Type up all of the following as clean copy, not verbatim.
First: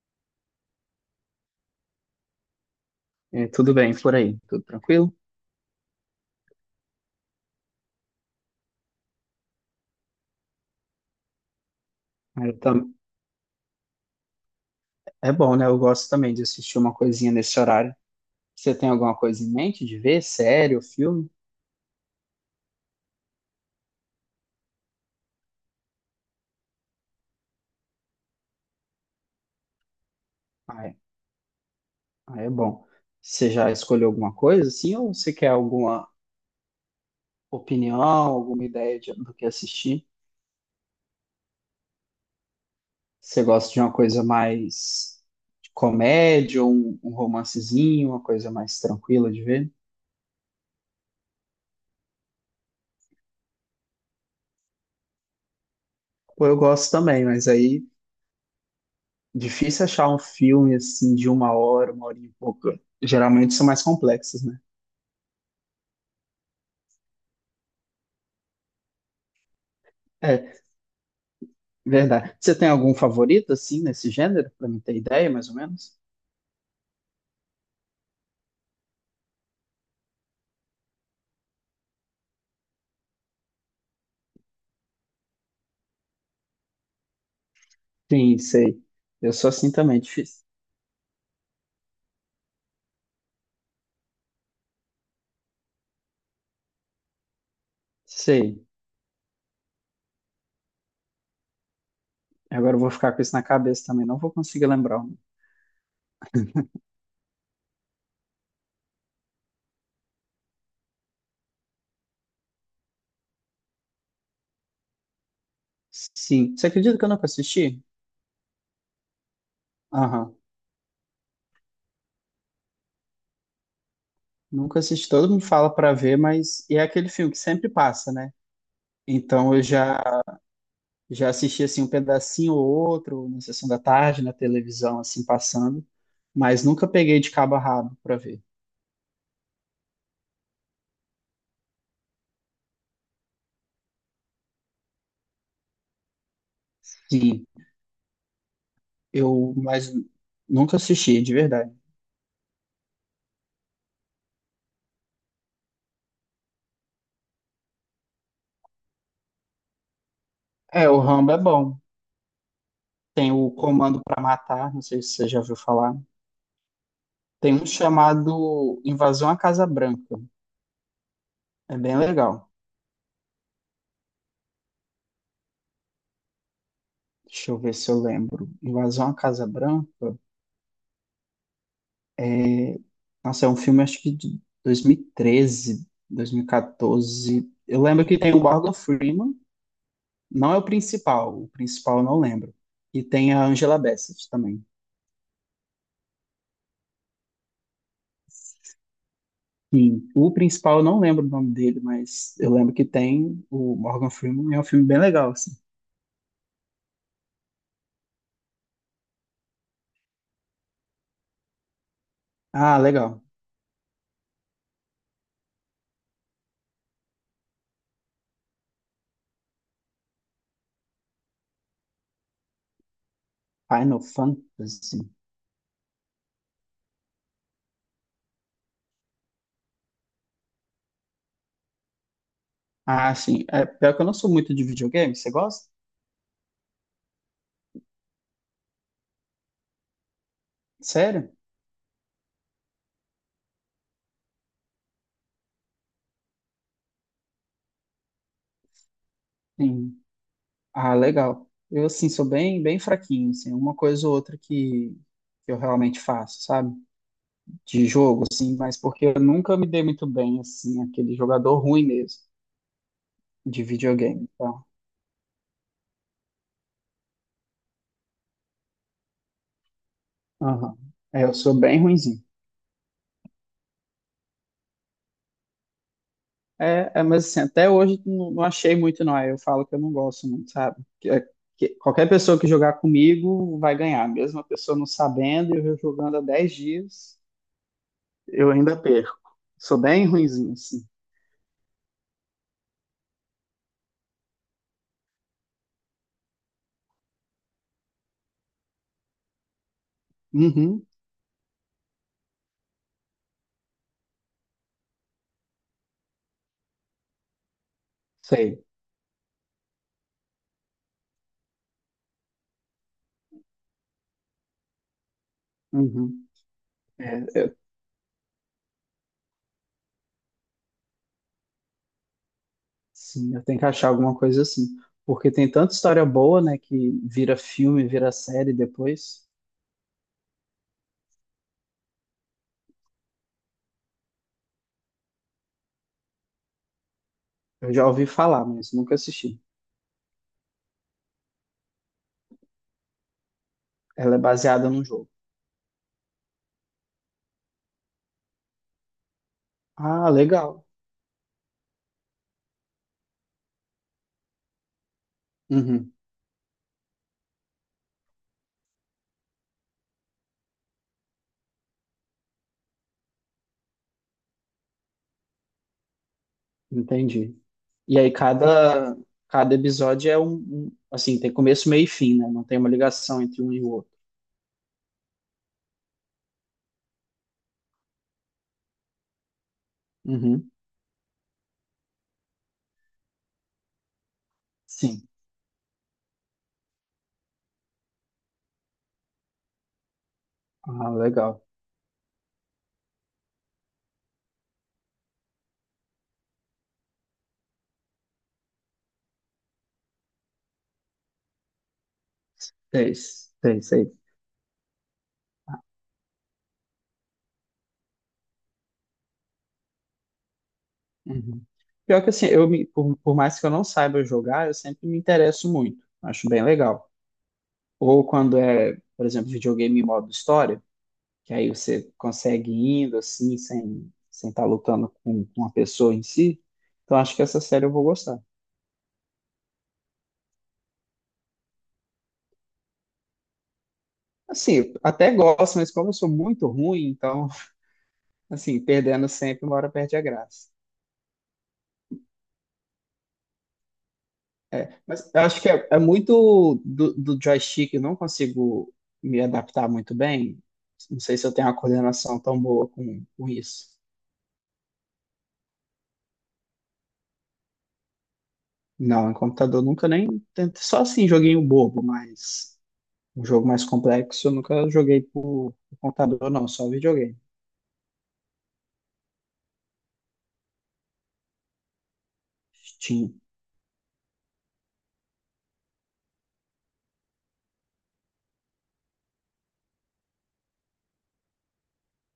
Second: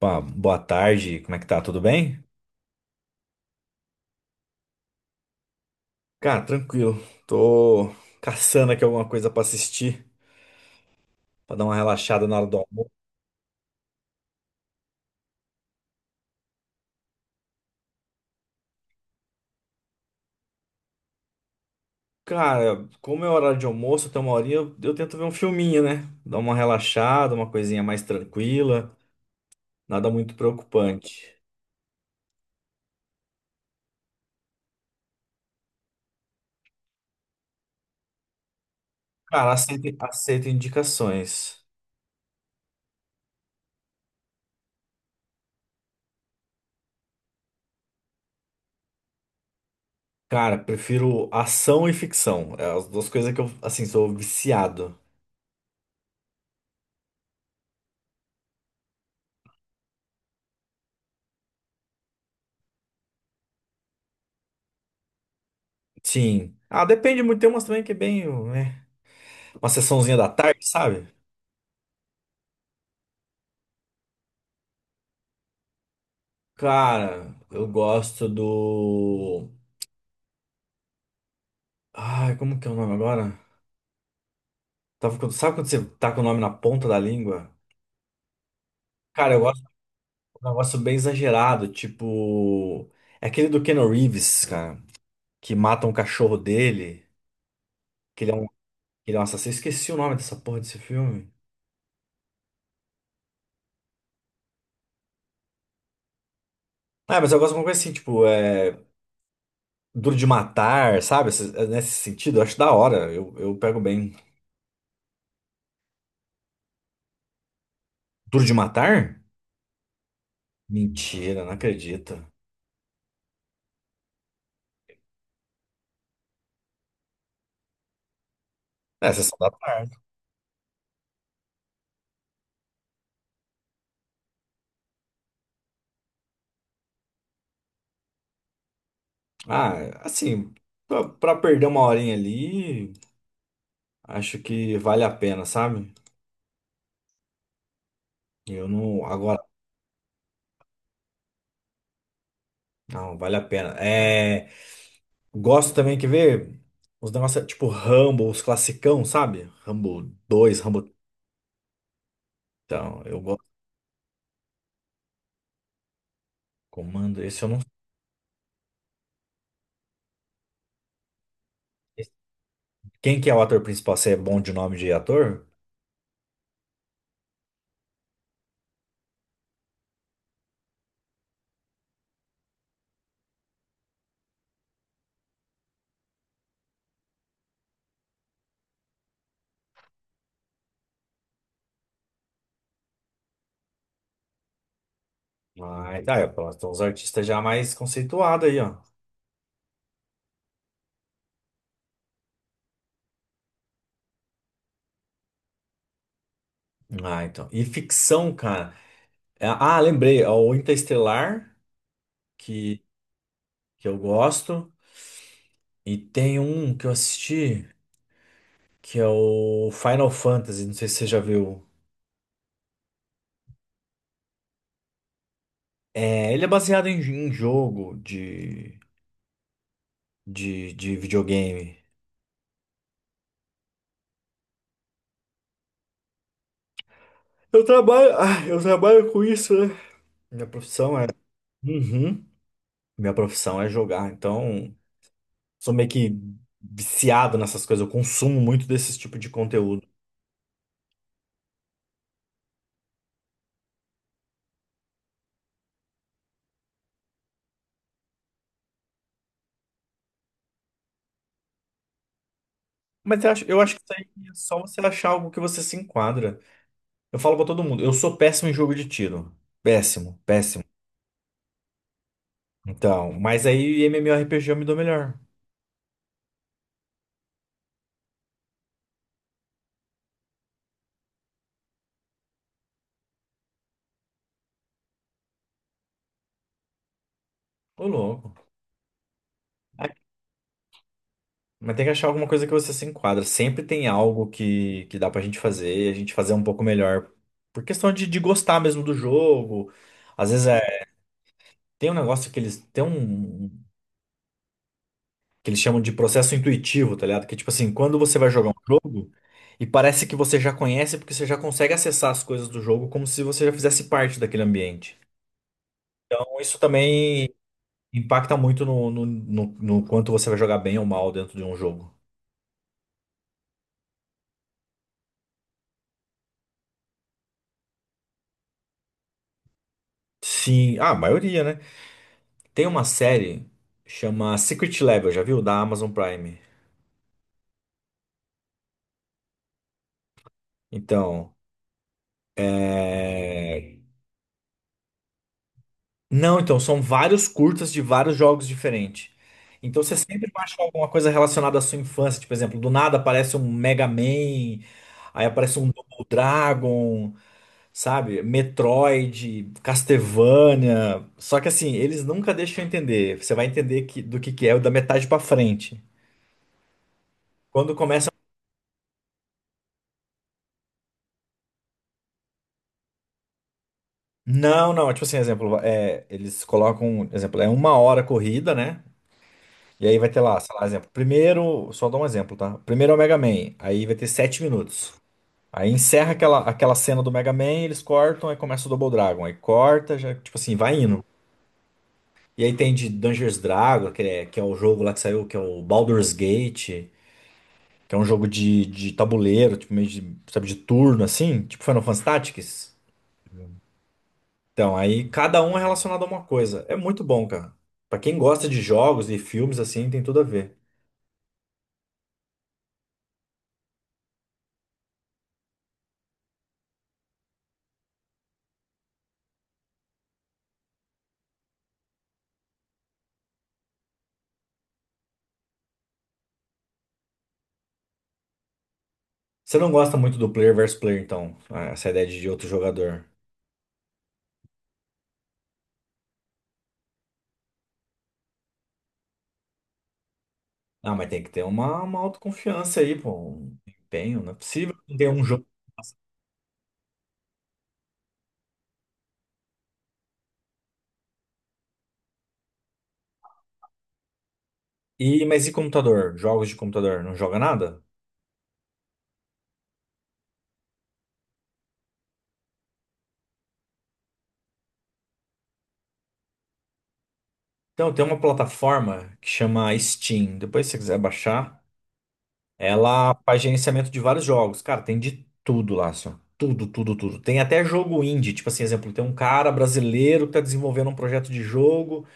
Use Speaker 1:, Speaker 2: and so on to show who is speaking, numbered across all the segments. Speaker 1: Opa, boa tarde, como é que tá? Tudo bem?
Speaker 2: É, tudo bem por aí? Tudo tranquilo?
Speaker 1: Cara, tranquilo. Tô caçando aqui alguma coisa pra assistir, pra dar uma relaxada na hora
Speaker 2: Aí
Speaker 1: do
Speaker 2: eu
Speaker 1: almoço.
Speaker 2: tam- É bom, né? Eu gosto também de assistir uma coisinha nesse horário. Você tem alguma coisa em mente de ver? Série ou filme?
Speaker 1: Cara, como é horário de almoço, até uma horinha, eu tento ver um filminho, né? Dar uma relaxada, uma coisinha mais tranquila, nada muito
Speaker 2: Ah, é,
Speaker 1: preocupante.
Speaker 2: Ah, é bom. Você já escolheu alguma coisa, assim? Ou você quer alguma opinião, alguma ideia do que
Speaker 1: Cara, aceito,
Speaker 2: assistir?
Speaker 1: aceito indicações.
Speaker 2: Você gosta de uma coisa mais de comédia, ou um romancezinho, uma coisa mais tranquila de ver?
Speaker 1: Cara, prefiro ação e ficção. É as duas coisas que eu, assim, sou viciado.
Speaker 2: Pô, eu gosto também, mas aí difícil achar um filme assim de uma hora e pouco. Geralmente são mais complexos, né?
Speaker 1: Sim. Ah, depende muito. Tem umas também que é bem, né? Uma sessãozinha da
Speaker 2: É,
Speaker 1: tarde, sabe?
Speaker 2: verdade. Você tem algum favorito, assim, nesse gênero, pra mim ter ideia, mais ou menos?
Speaker 1: Cara, eu gosto do. Ai, como que é o nome agora? Sabe quando você tá com o nome na ponta da língua?
Speaker 2: Sim, sei.
Speaker 1: Cara,
Speaker 2: Eu
Speaker 1: eu
Speaker 2: sou
Speaker 1: gosto de
Speaker 2: assim também, difícil.
Speaker 1: um negócio bem exagerado, tipo. É aquele do Keanu Reeves, cara, que mata um cachorro dele, que
Speaker 2: Sei.
Speaker 1: ele é um assassino. Esqueci o nome dessa porra desse filme.
Speaker 2: Agora eu vou ficar com isso na cabeça também, não vou conseguir lembrar.
Speaker 1: Ah, mas eu gosto de uma coisa assim, tipo, é. Duro de matar, sabe? Nesse sentido, eu acho da hora. Eu pego bem.
Speaker 2: Sim. Você acredita que eu nunca assisti?
Speaker 1: Duro de matar?
Speaker 2: Aham.
Speaker 1: Mentira, não acredito.
Speaker 2: Nunca assisti. Todo mundo fala pra ver, mas e é aquele filme que sempre passa, né?
Speaker 1: É, Sessão da
Speaker 2: Então eu
Speaker 1: Tarde.
Speaker 2: já assisti assim um pedacinho ou outro na sessão da tarde, na televisão assim passando, mas nunca peguei de cabo a rabo pra ver.
Speaker 1: Ah, assim, pra perder uma horinha ali, acho que vale a pena, sabe?
Speaker 2: Sim,
Speaker 1: Eu não. Agora,
Speaker 2: eu mas nunca assisti, de verdade.
Speaker 1: não, vale a pena. É, gosto também, quer ver? Os negócios tipo Rambo, os classicão, sabe? Rambo dois,
Speaker 2: É,
Speaker 1: Rambo.
Speaker 2: o Rambo é bom.
Speaker 1: Então, eu
Speaker 2: Tem
Speaker 1: gosto.
Speaker 2: o Comando para Matar, não sei se você já ouviu falar.
Speaker 1: Comando, esse eu
Speaker 2: Tem
Speaker 1: não
Speaker 2: um
Speaker 1: sei.
Speaker 2: chamado Invasão à Casa Branca. É bem legal.
Speaker 1: Quem que é o ator principal? Você é bom de nome de ator?
Speaker 2: Deixa eu ver se eu lembro. Invasão à Casa Branca. é, Nossa, é um filme acho que de 2013, 2014. Eu lembro que tem o Morgan Freeman. Não é o principal. O principal eu não lembro. E tem a Angela Bassett também.
Speaker 1: Ah, tá, é, pronto. Então, os artistas já mais conceituados aí, ó.
Speaker 2: Sim, o principal eu não lembro o nome dele, mas eu lembro que tem o Morgan Freeman. É um filme bem legal assim.
Speaker 1: Ah, então. E ficção, cara. Ah, lembrei, ó, o Interestelar,
Speaker 2: Ah,
Speaker 1: que,
Speaker 2: legal.
Speaker 1: que eu gosto. E tem um que eu assisti, que é o Final Fantasy, não sei se você já viu.
Speaker 2: Final Fantasy.
Speaker 1: É, ele é baseado em jogo de, de videogame.
Speaker 2: Ah, sim. É, pior que eu não sou muito de videogame. Você gosta?
Speaker 1: Eu trabalho, ah, eu trabalho com isso, né? Minha profissão é.
Speaker 2: Sério?
Speaker 1: Uhum. Minha profissão é jogar, então sou meio que viciado nessas coisas, eu consumo muito desse tipo de conteúdo.
Speaker 2: Sim. Ah, legal. Eu, assim, sou bem, bem fraquinho, assim. Uma coisa ou outra que eu realmente faço, sabe? De jogo, assim. Mas porque eu nunca me dei muito bem, assim. Aquele jogador ruim mesmo
Speaker 1: Mas eu acho, eu
Speaker 2: de
Speaker 1: acho que isso aí
Speaker 2: videogame.
Speaker 1: é só
Speaker 2: Então,
Speaker 1: você achar algo que você se enquadra. Eu falo pra todo mundo, eu sou péssimo em jogo de tiro. Péssimo, péssimo.
Speaker 2: aham. É, eu sou bem ruim.
Speaker 1: Então, mas aí MMORPG eu me dou melhor.
Speaker 2: É, mas assim, até hoje não, não achei muito, não. Aí eu falo que eu não gosto muito, sabe? Que qualquer pessoa que jogar comigo vai ganhar. Mesmo a pessoa não sabendo, e eu jogando há 10 dias,
Speaker 1: Ô, louco.
Speaker 2: eu ainda perco. Sou
Speaker 1: Ai,
Speaker 2: bem ruinzinho, assim.
Speaker 1: mas tem que achar alguma coisa que você se enquadra. Sempre tem algo que dá pra gente fazer, a gente fazer um pouco melhor. Por questão de gostar mesmo do jogo. Às vezes é,
Speaker 2: Uhum,
Speaker 1: tem um negócio que eles tem um que eles chamam de processo intuitivo, tá ligado? Que tipo assim, quando você vai jogar um
Speaker 2: sei.
Speaker 1: jogo e parece que você já conhece porque você já consegue acessar as coisas do jogo como se você já fizesse parte daquele ambiente.
Speaker 2: Uhum.
Speaker 1: Então, isso
Speaker 2: É,
Speaker 1: também impacta muito no quanto você vai jogar bem ou mal dentro de um jogo.
Speaker 2: sim, eu tenho que achar alguma coisa assim. Porque tem tanta história boa, né, que vira filme, vira série depois.
Speaker 1: Sim, ah, a maioria, né? Tem uma série chama Secret Level, já viu? Da Amazon Prime.
Speaker 2: Eu já ouvi falar, mas nunca assisti.
Speaker 1: Então, é...
Speaker 2: Ela é baseada num jogo.
Speaker 1: Não, então, são vários curtas de vários jogos diferentes. Então você
Speaker 2: Ah,
Speaker 1: sempre vai achar
Speaker 2: legal.
Speaker 1: alguma coisa relacionada à sua infância. Tipo, por exemplo, do nada aparece um Mega Man, aí aparece um
Speaker 2: Uhum,
Speaker 1: Double Dragon. Sabe? Metroid, Castlevania. Só que assim, eles nunca deixam eu entender. Você vai entender que é o da metade pra frente.
Speaker 2: entendi.
Speaker 1: Quando
Speaker 2: E
Speaker 1: começa.
Speaker 2: aí cada episódio é assim, tem começo, meio e fim, né? Não tem uma ligação entre um e o outro.
Speaker 1: Não, não, tipo assim, exemplo, é, eles colocam, exemplo, é uma hora a corrida, né? E aí vai ter lá,
Speaker 2: Uhum.
Speaker 1: sei lá, exemplo, primeiro, só dou um exemplo, tá? Primeiro é o Mega Man, aí vai ter sete minutos.
Speaker 2: Sim.
Speaker 1: Aí encerra aquela cena do Mega Man, eles cortam, aí começa o Double Dragon, aí corta, já, tipo assim, vai
Speaker 2: Ah,
Speaker 1: indo.
Speaker 2: legal.
Speaker 1: E aí tem de Dungeons Dragon, que é o jogo lá que saiu, que é o Baldur's Gate. Que é um jogo de tabuleiro, tipo, meio de, sabe, de turno, assim. Tipo Final Fantasy Tactics.
Speaker 2: Seis, seis, seis.
Speaker 1: Então, aí cada um é relacionado a uma coisa. É muito bom, cara. Pra quem gosta de jogos e filmes, assim, tem tudo a ver.
Speaker 2: Uhum. Pior que assim, eu por mais que eu não saiba jogar, eu sempre me interesso muito. Acho bem legal. Ou quando é, por exemplo, videogame em modo história, que aí você consegue ir indo assim, sem estar lutando com uma pessoa em si. Então acho que essa série eu vou gostar.
Speaker 1: Você não gosta muito do player versus player, então. Ah, essa ideia de outro jogador.
Speaker 2: Assim, eu até gosto, mas como eu sou muito ruim, então assim, perdendo sempre, uma hora perde a graça.
Speaker 1: Ah, mas tem que ter uma autoconfiança aí, pô. Um empenho. Não é possível que não ter
Speaker 2: Mas eu
Speaker 1: um
Speaker 2: acho
Speaker 1: jogo.
Speaker 2: que é muito do joystick, eu não consigo me adaptar muito bem. Não sei se eu tenho uma coordenação tão boa com isso.
Speaker 1: E, mas e computador? Jogos de computador? Não joga nada?
Speaker 2: Não, em computador nunca nem tentei. Só assim, joguinho bobo, mas um jogo mais complexo eu nunca joguei por computador, não, só videogame.
Speaker 1: Então, tem uma plataforma que chama Steam. Depois, se você quiser baixar. Ela
Speaker 2: Steam.
Speaker 1: faz gerenciamento de vários jogos. Cara, tem de tudo lá, assim, ó. Tudo, tudo, tudo. Tem até jogo indie. Tipo assim, exemplo, tem um cara brasileiro que tá desenvolvendo um projeto de jogo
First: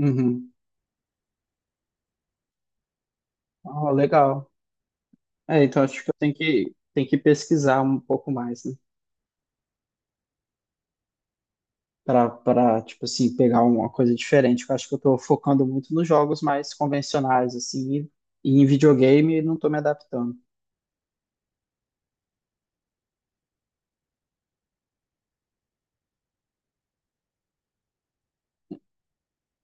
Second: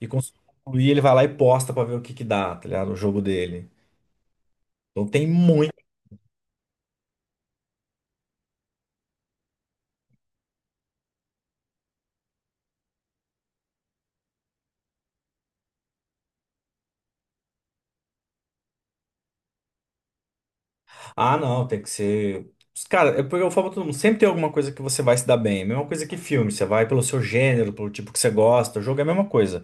Speaker 1: e conseguiu concluir, ele vai lá e posta pra ver o que que dá, tá ligado? O jogo dele.
Speaker 2: Ah, legal.
Speaker 1: Então tem
Speaker 2: É,
Speaker 1: muito.
Speaker 2: então acho que eu tenho que pesquisar um pouco mais, né? para tipo assim, pegar uma coisa diferente. Eu acho que eu tô focando muito nos jogos mais convencionais, assim, e, em videogame não tô me adaptando.
Speaker 1: Ah, não, tem que ser. Cara, é porque eu falo pra todo mundo, sempre tem alguma coisa que você vai se dar bem. Mesma coisa que filme, você vai pelo seu gênero, pelo tipo que você gosta. O jogo é a mesma coisa.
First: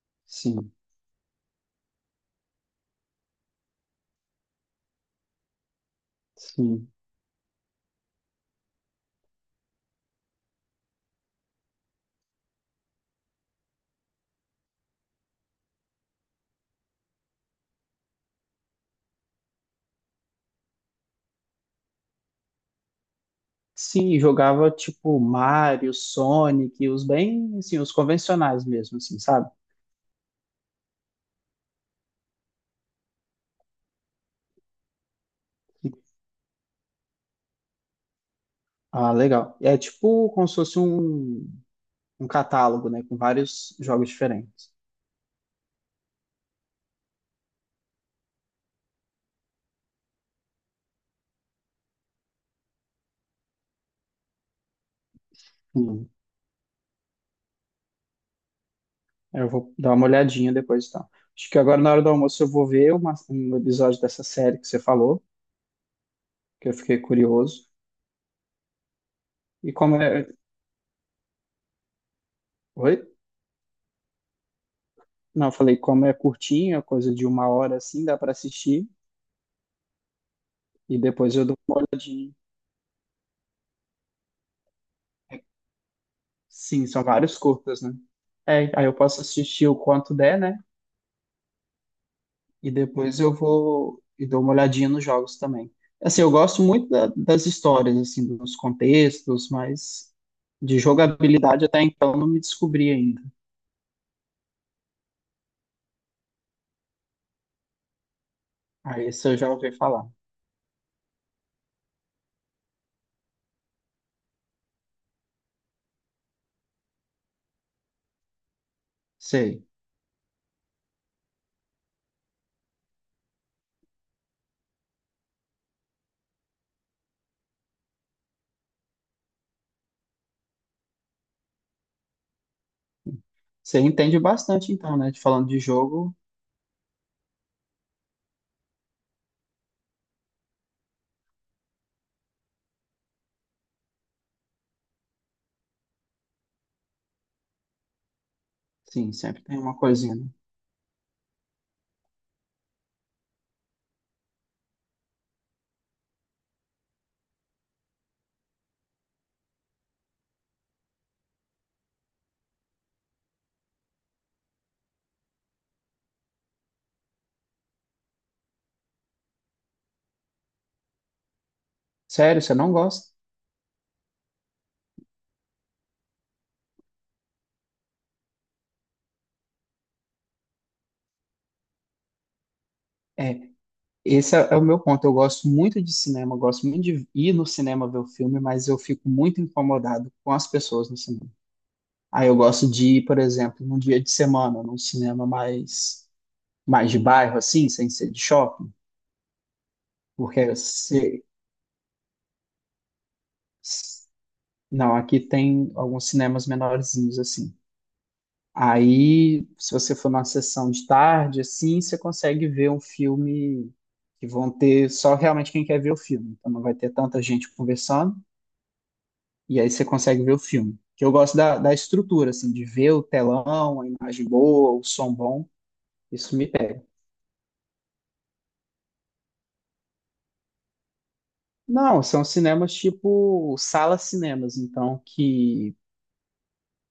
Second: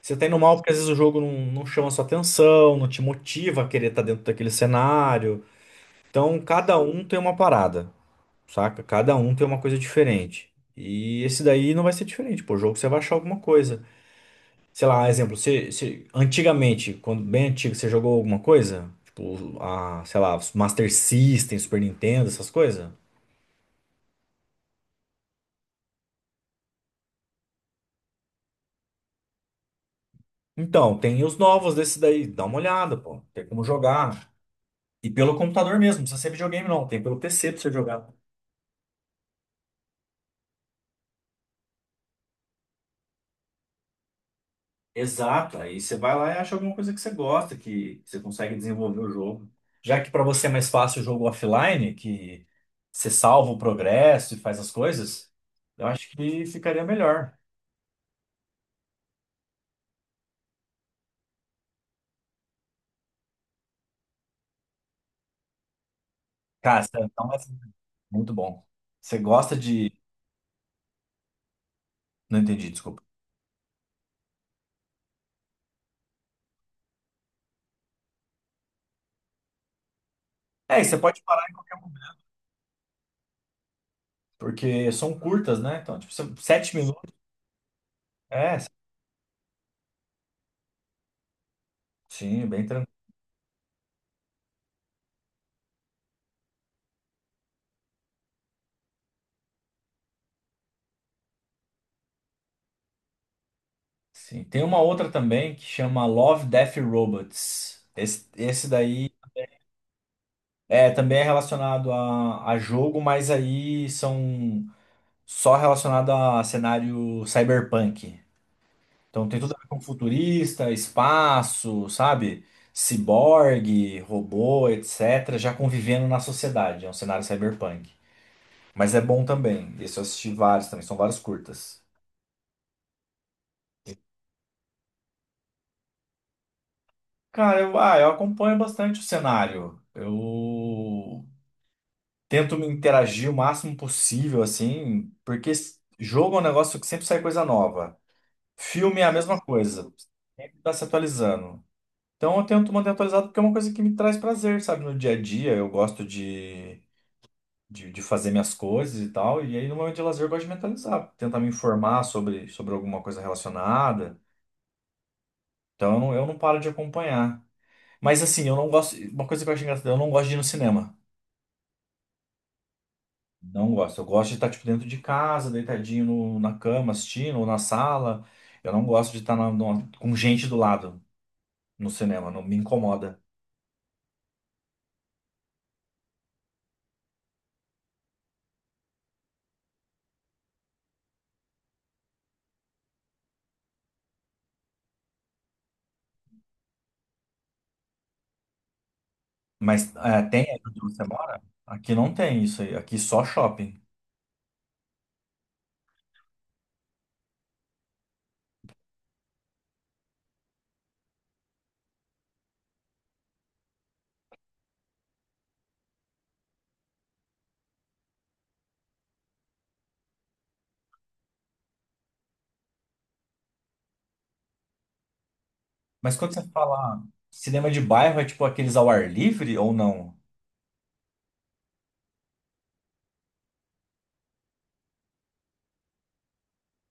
Speaker 1: Você tá indo mal porque
Speaker 2: Sim,
Speaker 1: às vezes o jogo não chama sua atenção, não te motiva a querer estar dentro daquele cenário. Então, cada
Speaker 2: sim.
Speaker 1: um tem uma parada, saca? Cada um tem uma coisa diferente. E esse daí não vai ser diferente, pô. O jogo você vai achar alguma coisa. Sei lá, exemplo, antigamente, quando bem antigo, você jogou alguma coisa? Tipo, a, sei lá, Master System, Super Nintendo, essas coisas?
Speaker 2: Sim, jogava tipo Mario, Sonic, os bem, assim, os convencionais mesmo, assim, sabe?
Speaker 1: Então, tem os novos desse daí. Dá uma olhada, pô. Tem como jogar. E pelo computador mesmo, não precisa ser videogame, não. Tem pelo PC pra você jogar.
Speaker 2: Ah, legal. É tipo como se fosse um catálogo, né, com vários jogos diferentes.
Speaker 1: Exato, aí você vai lá e acha alguma coisa que você gosta, que você consegue desenvolver o jogo. Já que para você é mais fácil o jogo offline, que você salva o progresso e faz as coisas, eu acho
Speaker 2: Sim.
Speaker 1: que ficaria melhor.
Speaker 2: Eu vou dar uma olhadinha depois, então. Acho que agora na hora do almoço eu vou ver um episódio dessa série que você falou, que eu
Speaker 1: Cara,
Speaker 2: fiquei
Speaker 1: então é
Speaker 2: curioso.
Speaker 1: muito bom. Você gosta
Speaker 2: E
Speaker 1: de.
Speaker 2: como é.
Speaker 1: Não entendi, desculpa.
Speaker 2: Oi? Não, eu falei, como é curtinho, é coisa de uma hora assim, dá para assistir.
Speaker 1: É, e você
Speaker 2: E
Speaker 1: pode
Speaker 2: depois
Speaker 1: parar
Speaker 2: eu
Speaker 1: em
Speaker 2: dou
Speaker 1: qualquer
Speaker 2: uma
Speaker 1: momento,
Speaker 2: olhadinha.
Speaker 1: porque são curtas, né? Então, tipo, são sete
Speaker 2: Sim, são
Speaker 1: minutos.
Speaker 2: vários curtas, né?
Speaker 1: É,
Speaker 2: É, aí eu posso assistir o quanto der, né?
Speaker 1: sim, bem
Speaker 2: E
Speaker 1: tranquilo.
Speaker 2: depois eu vou e dou uma olhadinha nos jogos também. Assim, eu gosto muito das histórias, assim, dos contextos, mas de jogabilidade até então não me descobri ainda.
Speaker 1: Sim. Tem uma outra também que chama Love, Death e Robots. Esse
Speaker 2: Aí
Speaker 1: daí.
Speaker 2: esse eu já ouvi falar.
Speaker 1: É, também é relacionado a jogo, mas aí são só relacionado a cenário cyberpunk. Então tem tudo a
Speaker 2: Sei.
Speaker 1: ver com futurista, espaço, sabe? Ciborgue, robô, etc. Já convivendo na sociedade. É um cenário cyberpunk. Mas é bom também. Esse eu assisti vários também, são vários curtas.
Speaker 2: Você entende bastante então, né? De falando de jogo,
Speaker 1: Cara, eu, ah, eu acompanho bastante o cenário. Eu tento me interagir o máximo possível, assim, porque jogo é um negócio que sempre sai coisa nova. Filme é a
Speaker 2: sim,
Speaker 1: mesma
Speaker 2: sempre tem uma
Speaker 1: coisa,
Speaker 2: coisinha, né?
Speaker 1: sempre tá se atualizando. Então eu tento manter atualizado porque é uma coisa que me traz prazer, sabe? No dia a dia eu gosto de, de fazer minhas coisas e tal, e aí no momento de lazer eu gosto de mentalizar, tentar me informar sobre, sobre alguma coisa relacionada. Então eu não paro de acompanhar. Mas assim, eu não gosto. Uma coisa que eu acho engraçada, eu não gosto de ir no cinema.
Speaker 2: Sério, você não gosta?
Speaker 1: Não gosto. Eu gosto de estar, tipo, dentro de casa, deitadinho na cama, assistindo, ou na sala. Eu não gosto de estar com gente do lado no cinema, não me incomoda.
Speaker 2: É, esse é o meu ponto. Eu gosto muito de cinema, eu gosto muito de ir no cinema ver o filme, mas eu fico muito incomodado com as pessoas no cinema. Aí eu gosto de ir, por exemplo, num dia de semana, num cinema mais de bairro, assim, sem ser de shopping,
Speaker 1: Mas é, tem
Speaker 2: porque
Speaker 1: aí onde você mora? Aqui não tem isso aí, aqui só shopping.
Speaker 2: se- não, aqui tem alguns cinemas menorzinhos, assim. Aí, se você for numa sessão de tarde, assim, você consegue ver um filme que vão ter só realmente quem quer ver o filme. Então não vai ter tanta gente conversando, e aí você consegue ver o filme. Que eu gosto da estrutura, assim, de ver o telão, a imagem boa, o som bom.
Speaker 1: Mas quando
Speaker 2: Isso me
Speaker 1: você
Speaker 2: pega.
Speaker 1: fala cinema de bairro, é tipo aqueles ao ar livre ou não?
Speaker 2: Não, são cinemas tipo salas cinemas, então que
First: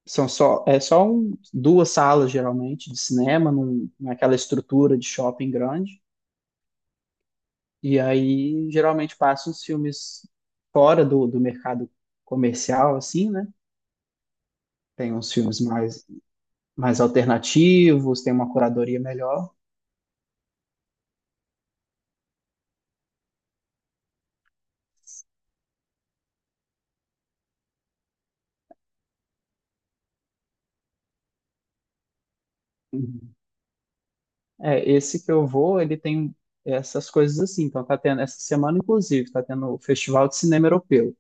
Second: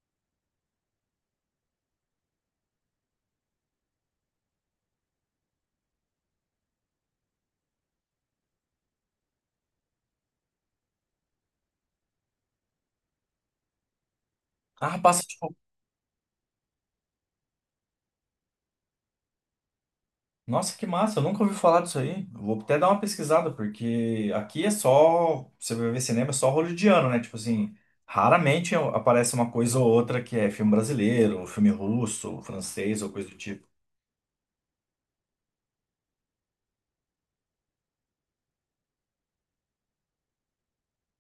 Speaker 2: são só duas salas geralmente de cinema, naquela estrutura de shopping grande. E aí, geralmente, passam os filmes fora do mercado comercial, assim, né?
Speaker 1: Ah,
Speaker 2: Tem
Speaker 1: passa,
Speaker 2: uns
Speaker 1: tipo,
Speaker 2: filmes mais alternativos, tem uma curadoria melhor.
Speaker 1: nossa, que massa, eu nunca ouvi falar disso aí. Eu vou até dar uma pesquisada, porque aqui é só. Você vai ver cinema, é só hollywoodiano, né? Tipo assim, raramente aparece uma coisa ou outra que é filme brasileiro, filme russo, francês ou coisa do
Speaker 2: Uhum.
Speaker 1: tipo.
Speaker 2: É, esse que eu vou, ele tem essas coisas assim. Então, tá tendo, essa semana, inclusive, tá tendo o Festival de Cinema Europeu.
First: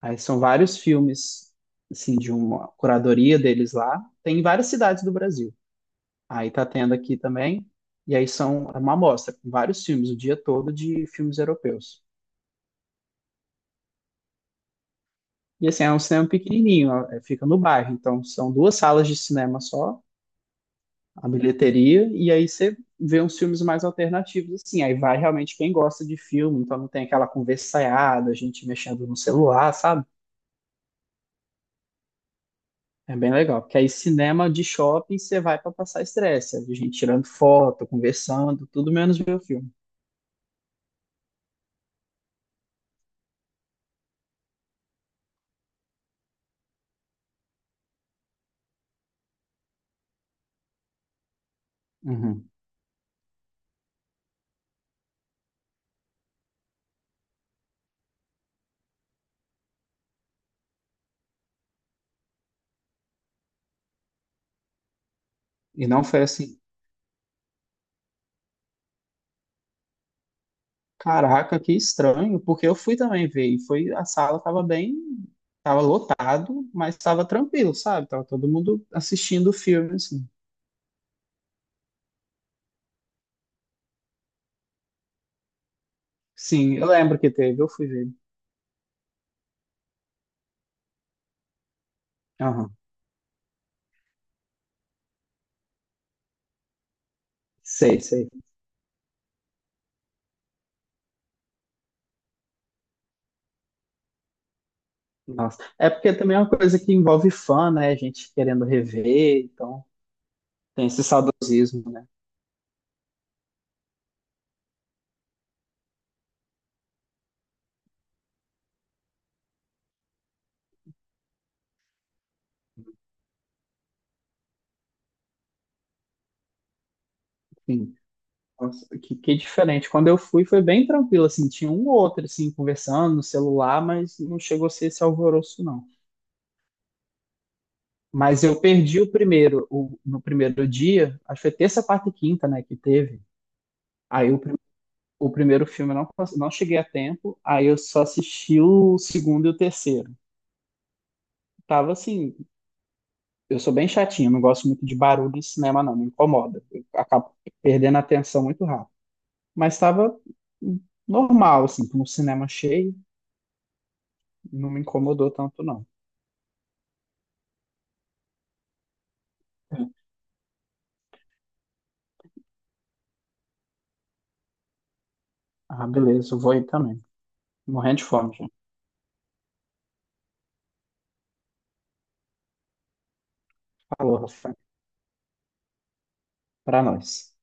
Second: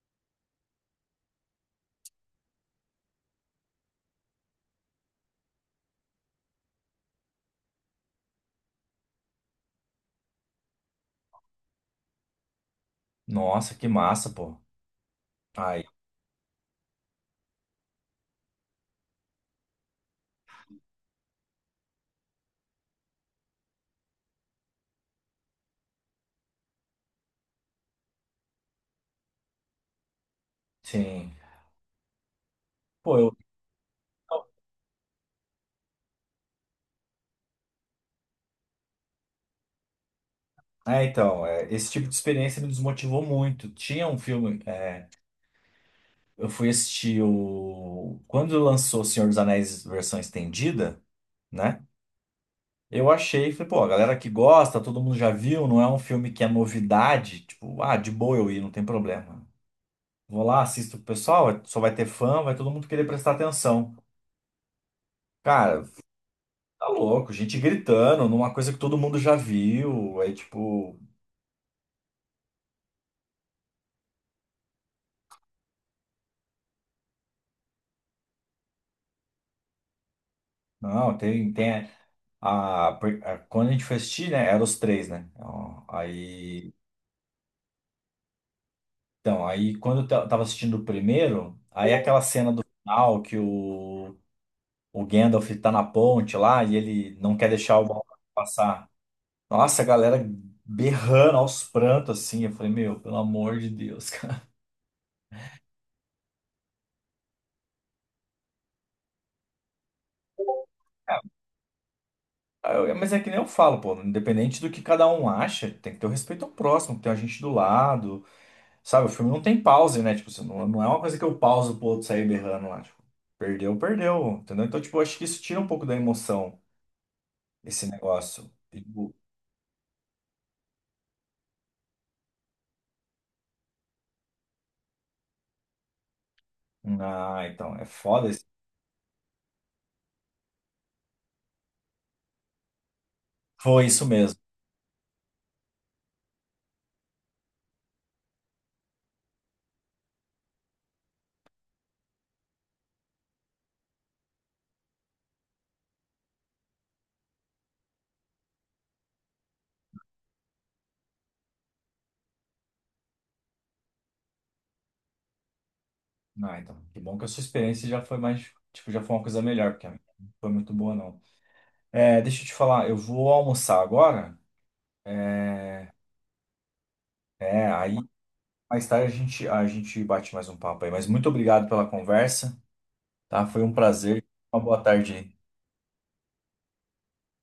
Speaker 2: Aí são vários filmes, assim, de uma curadoria deles lá. Tem em várias cidades do Brasil. Aí tá tendo aqui também. E aí são é uma amostra, com vários filmes, o dia todo de filmes europeus.
Speaker 1: Nossa, que massa, pô.
Speaker 2: E
Speaker 1: Aí,
Speaker 2: assim, é um cinema pequenininho, ó, é, fica no bairro. Então, são duas salas de cinema só, a bilheteria, e aí você vê uns filmes mais alternativos, assim. Aí vai realmente quem gosta de filme, então não tem aquela conversaiada, gente mexendo no celular, sabe?
Speaker 1: sim.
Speaker 2: É
Speaker 1: Pô,
Speaker 2: bem
Speaker 1: eu.
Speaker 2: legal, porque aí cinema de shopping você vai para passar estresse, a gente tirando foto, conversando, tudo menos ver o filme.
Speaker 1: É, então, é, esse tipo de experiência me desmotivou muito. Tinha um filme. É, eu fui assistir o. Quando lançou Senhor dos Anéis versão estendida, né?
Speaker 2: Uhum.
Speaker 1: Eu achei, falei, pô, a galera que gosta, todo mundo já viu, não é um filme que é novidade, tipo, ah, de boa eu ir, não tem problema. Vou lá, assisto com o pessoal, só vai ter fã, vai todo mundo querer prestar atenção. Cara,
Speaker 2: E não foi assim.
Speaker 1: tá louco, gente gritando numa coisa que todo mundo já viu, aí tipo,
Speaker 2: Caraca, que estranho, porque eu fui também ver e foi a sala tava bem, tava lotado, mas tava tranquilo, sabe? Tava todo mundo assistindo o filme assim.
Speaker 1: não, tem a, quando a gente foi assistir, né, eram os três, né, ó, aí,
Speaker 2: Sim, eu lembro que teve, eu fui ver.
Speaker 1: então, aí quando eu tava assistindo o primeiro, aí aquela cena do
Speaker 2: Aham.
Speaker 1: final que o Gandalf tá na ponte lá e ele não quer deixar o
Speaker 2: Sei,
Speaker 1: Balrog
Speaker 2: sei.
Speaker 1: passar. Nossa, a galera berrando aos prantos assim. Eu falei, meu, pelo amor de Deus, cara.
Speaker 2: Nossa. É porque também é uma coisa que envolve fã, né? A gente querendo rever, então tem esse saudosismo, né?
Speaker 1: Mas é que nem eu falo, pô, independente do que cada um acha, tem que ter o respeito ao próximo, tem a gente do lado, sabe? O filme não tem pause, né? Tipo, você não, não é uma coisa que eu pauso pro outro sair berrando lá, tipo, perdeu, perdeu, entendeu? Então, tipo, eu acho que isso tira um pouco da emoção, esse
Speaker 2: Enfim,
Speaker 1: negócio.
Speaker 2: nossa, que,
Speaker 1: Tipo,
Speaker 2: que diferente. Quando eu fui foi bem tranquilo assim, tinha um ou outro assim conversando no celular, mas não chegou a ser esse alvoroço não.
Speaker 1: ah, então, é foda.
Speaker 2: Mas eu perdi o primeiro, no primeiro dia, acho que foi terça, quarta e quinta, né, que teve.
Speaker 1: Foi isso
Speaker 2: Aí
Speaker 1: mesmo.
Speaker 2: o primeiro filme eu não cheguei a tempo, aí eu só assisti o segundo e o terceiro. Tava assim, eu sou bem chatinho, não gosto muito de barulho em cinema, não, me incomoda. Eu acabo perdendo a atenção muito rápido. Mas tava normal, assim, com o cinema cheio, não me incomodou tanto, não.
Speaker 1: Ah, então, que bom que a sua experiência já foi mais, tipo, já foi uma coisa melhor, porque a minha não foi muito boa, não. É, deixa eu te falar, eu vou almoçar agora, é,
Speaker 2: Ah, beleza, eu vou ir também.
Speaker 1: é,
Speaker 2: Morrendo
Speaker 1: aí
Speaker 2: de fome, gente.
Speaker 1: mais tarde a gente bate mais um papo aí, mas muito obrigado pela conversa, tá? Foi um
Speaker 2: Falou,
Speaker 1: prazer,
Speaker 2: Rafa.
Speaker 1: uma boa tarde aí.
Speaker 2: Pra nós.